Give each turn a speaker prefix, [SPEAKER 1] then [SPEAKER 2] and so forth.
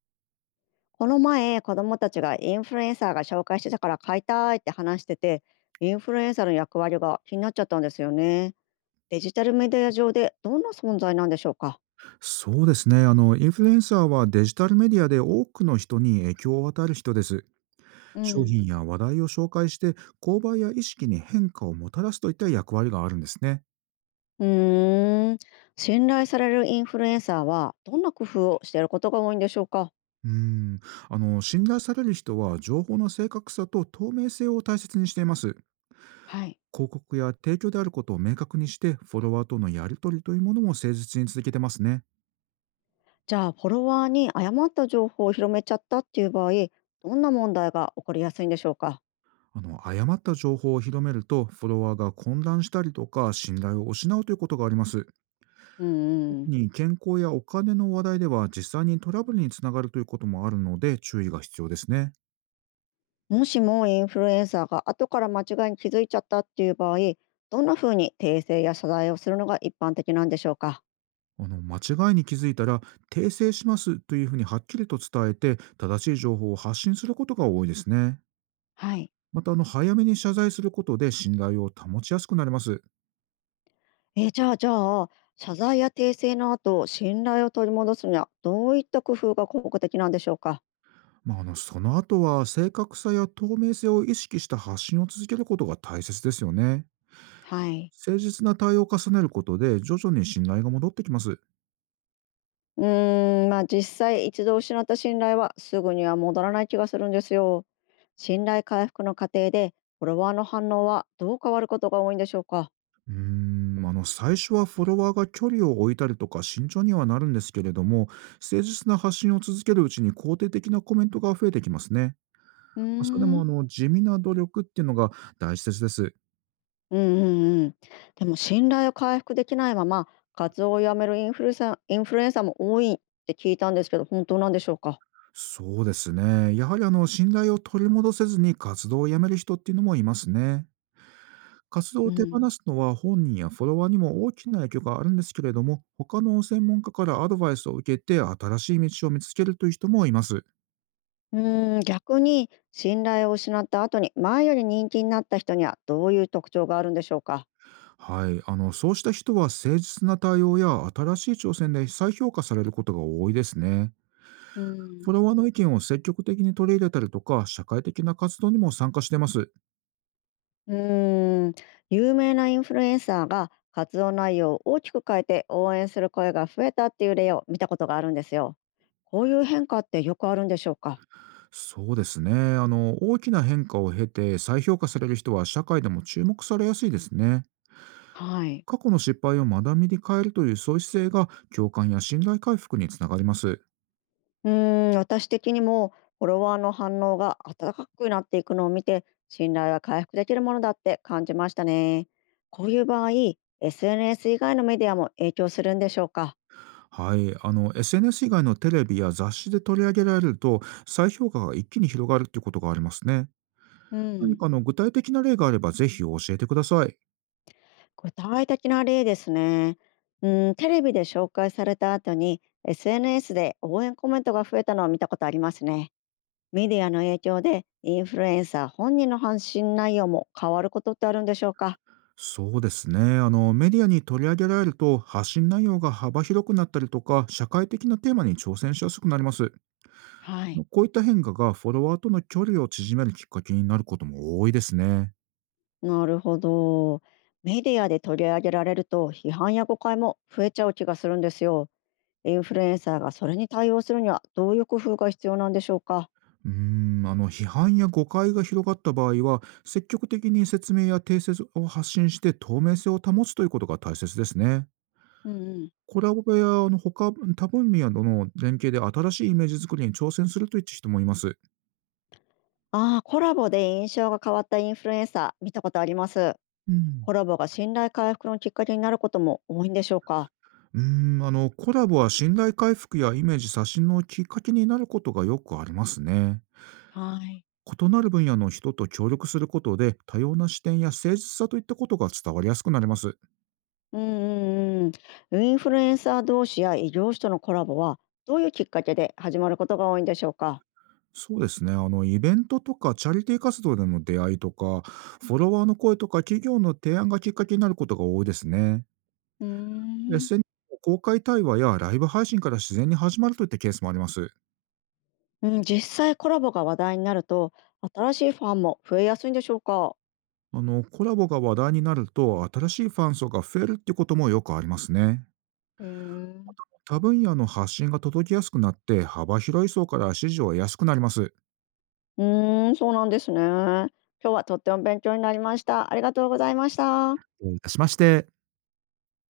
[SPEAKER 1] この前、子供たちがインフルエンサーが紹介してたから買いたいって話してて、インフルエンサーの役割が気になっちゃったんですよね。デジタルメディア上でどんな存在なんでしょうか。
[SPEAKER 2] そうですね。インフルエンサーはデジタルメディアで多くの人に影響を与える人です。
[SPEAKER 1] う
[SPEAKER 2] 商
[SPEAKER 1] ん。
[SPEAKER 2] 品や話題を紹介して、購買や意識に変化をもたらすといった役割があるんですね。
[SPEAKER 1] うーん。信頼されるインフルエンサーはどんな工夫をしていることが多いんでしょうか。
[SPEAKER 2] うん。信頼される人は情報の正確さと透明性を大切にしています。
[SPEAKER 1] はい。
[SPEAKER 2] 広告や提供であることを明確にして、フォロワーとのやり取りというものも誠実に続けてますね。
[SPEAKER 1] じゃあ、フォロワーに誤った情報を広めちゃったっていう場合、どんな問題が起こりやすいんでしょうか。
[SPEAKER 2] 誤った情報を広めると、フォロワーが混乱したりとか、信頼を失うということがあります。
[SPEAKER 1] うん
[SPEAKER 2] 特
[SPEAKER 1] うん。
[SPEAKER 2] に健康やお金の話題では実際にトラブルにつながるということもあるので、注意が必要ですね。
[SPEAKER 1] もしもインフルエンサーが後から間違いに気づいちゃったっていう場合、どんな風に訂正や謝罪をするのが一般的なんでしょうか。
[SPEAKER 2] 間違いに気づいたら、訂正しますというふうにはっきりと伝えて、正しい情報を発信することが多いですね。
[SPEAKER 1] はい。
[SPEAKER 2] また早めに謝罪することで、信頼を保ちやすくなります。
[SPEAKER 1] じゃあ謝罪や訂正の後、信頼を取り戻すにはどういった工夫が効果的なんでしょうか。
[SPEAKER 2] まあ、その後は正確さや透明性を意識した発信を続けることが大切ですよね。
[SPEAKER 1] はい。
[SPEAKER 2] 誠実な対応を重ねることで、徐々に信頼が戻ってきます。
[SPEAKER 1] うーん、まあ実際一度失った信頼はすぐには戻らない気がするんですよ。信頼回復の過程でフォロワーの反応はどう変わることが多いんでしょうか。
[SPEAKER 2] うー最初はフォロワーが距離を置いたりとか慎重にはなるんですけれども、誠実な発信を続けるうちに、肯定的なコメントが増えてきますね。
[SPEAKER 1] うー
[SPEAKER 2] それでも
[SPEAKER 1] ん。
[SPEAKER 2] 地味な努力っていうのが大切です。
[SPEAKER 1] うんうんうん。でも信頼を回復できないまま活動をやめるインフルエンサーも多いって聞いたんですけど、本当なんでしょうか？
[SPEAKER 2] そうですね。やはり信頼を取り戻せずに活動をやめる人っていうのもいますね。活動
[SPEAKER 1] う
[SPEAKER 2] を手放
[SPEAKER 1] ん。
[SPEAKER 2] すのは本人やフォロワーにも大きな影響があるんですけれども、他の専門家からアドバイスを受けて、新しい道を見つけるという人もいます。
[SPEAKER 1] うん。逆に信頼を失った後に前より人気になった人にはどういう特徴があるんでしょうか？
[SPEAKER 2] はい、そうした人は誠実な対応や新しい挑戦で再評価されることが多いですね。
[SPEAKER 1] うん。
[SPEAKER 2] フォロワーの意見を積極的に取り入れたりとか、社会的な活動にも参加してます。
[SPEAKER 1] うん。有名なインフルエンサーが活動内容を大きく変えて応援する声が増えたっていう例を見たことがあるんですよ。こういう変化ってよくあるんでしょうか？
[SPEAKER 2] そうですね。大きな変化を経て再評価される人は、社会でも注目されやすいですね。
[SPEAKER 1] はい。
[SPEAKER 2] 過去の失敗を学びに変えるという、そういう姿勢が共感や信頼回復につながります。
[SPEAKER 1] うーん、私的にもフォロワーの反応が温かくなっていくのを見て、信頼は回復できるものだって感じましたね。こういう場合、SNS 以外のメディアも影響するんでしょうか。
[SPEAKER 2] はい、SNS 以外のテレビや雑誌で取り上げられると、再評価が一気に広がるっていうことがありますね。
[SPEAKER 1] う
[SPEAKER 2] 何
[SPEAKER 1] ん。
[SPEAKER 2] か具体的な例があれば、ぜひ教えてください。
[SPEAKER 1] 具体的な例ですね。うん、テレビで紹介された後に SNS で応援コメントが増えたのを見たことありますね。メディアの影響でインフルエンサー本人の発信内容も変わることってあるんでしょうか。
[SPEAKER 2] そうですね。メディアに取り上げられると、発信内容が幅広くなったりとか、社会的なテーマに挑戦しやすくなります。
[SPEAKER 1] はい。
[SPEAKER 2] こういった変化がフォロワーとの距離を縮めるきっかけになることも多いですね。
[SPEAKER 1] なるほど。メディアで取り上げられると批判や誤解も増えちゃう気がするんですよ。インフルエンサーがそれに対応するにはどういう工夫が必要なんでしょうか。
[SPEAKER 2] 批判や誤解が広がった場合は、積極的に説明や訂正を発信して、透明性を保つということが大切ですね。
[SPEAKER 1] うんうん。
[SPEAKER 2] コラボや他多分野の連携で、新しいイメージ作りに挑戦するといった人もいます。
[SPEAKER 1] ああ、コラボで印象が変わったインフルエンサー見たことあります。
[SPEAKER 2] うん。
[SPEAKER 1] コラボが信頼回復のきっかけになることも多いんでしょうか。
[SPEAKER 2] うーコラボは信頼回復やイメージ刷新のきっかけになることがよくありますね。
[SPEAKER 1] はい。
[SPEAKER 2] 異なる分野の人と協力することで、多様な視点や誠実さといったことが伝わりやすくなります。
[SPEAKER 1] うんうんうん。インフルエンサー同士や異業種とのコラボはどういうきっかけで始まることが多いんでしょうか。
[SPEAKER 2] そうですね。イベントとかチャリティー活動での出会いとか、フォロワーの声とか企業の提案がきっかけになることが多いですね。
[SPEAKER 1] うーん。
[SPEAKER 2] SNS の公開対話やライブ配信から自然に始まるといったケースもあります。
[SPEAKER 1] うん、実際コラボが話題になると、新しいファンも増えやすいんでしょうか。
[SPEAKER 2] コラボが話題になると、新しいファン層が増えるっていうこともよくありますね。
[SPEAKER 1] へえ。
[SPEAKER 2] 他分野の発信が届きやすくなって、幅広い層から支持を得やすくなります。
[SPEAKER 1] うーん、そうなんですね。今日はとっても勉強になりました。ありがとうございました。
[SPEAKER 2] どういたしまして。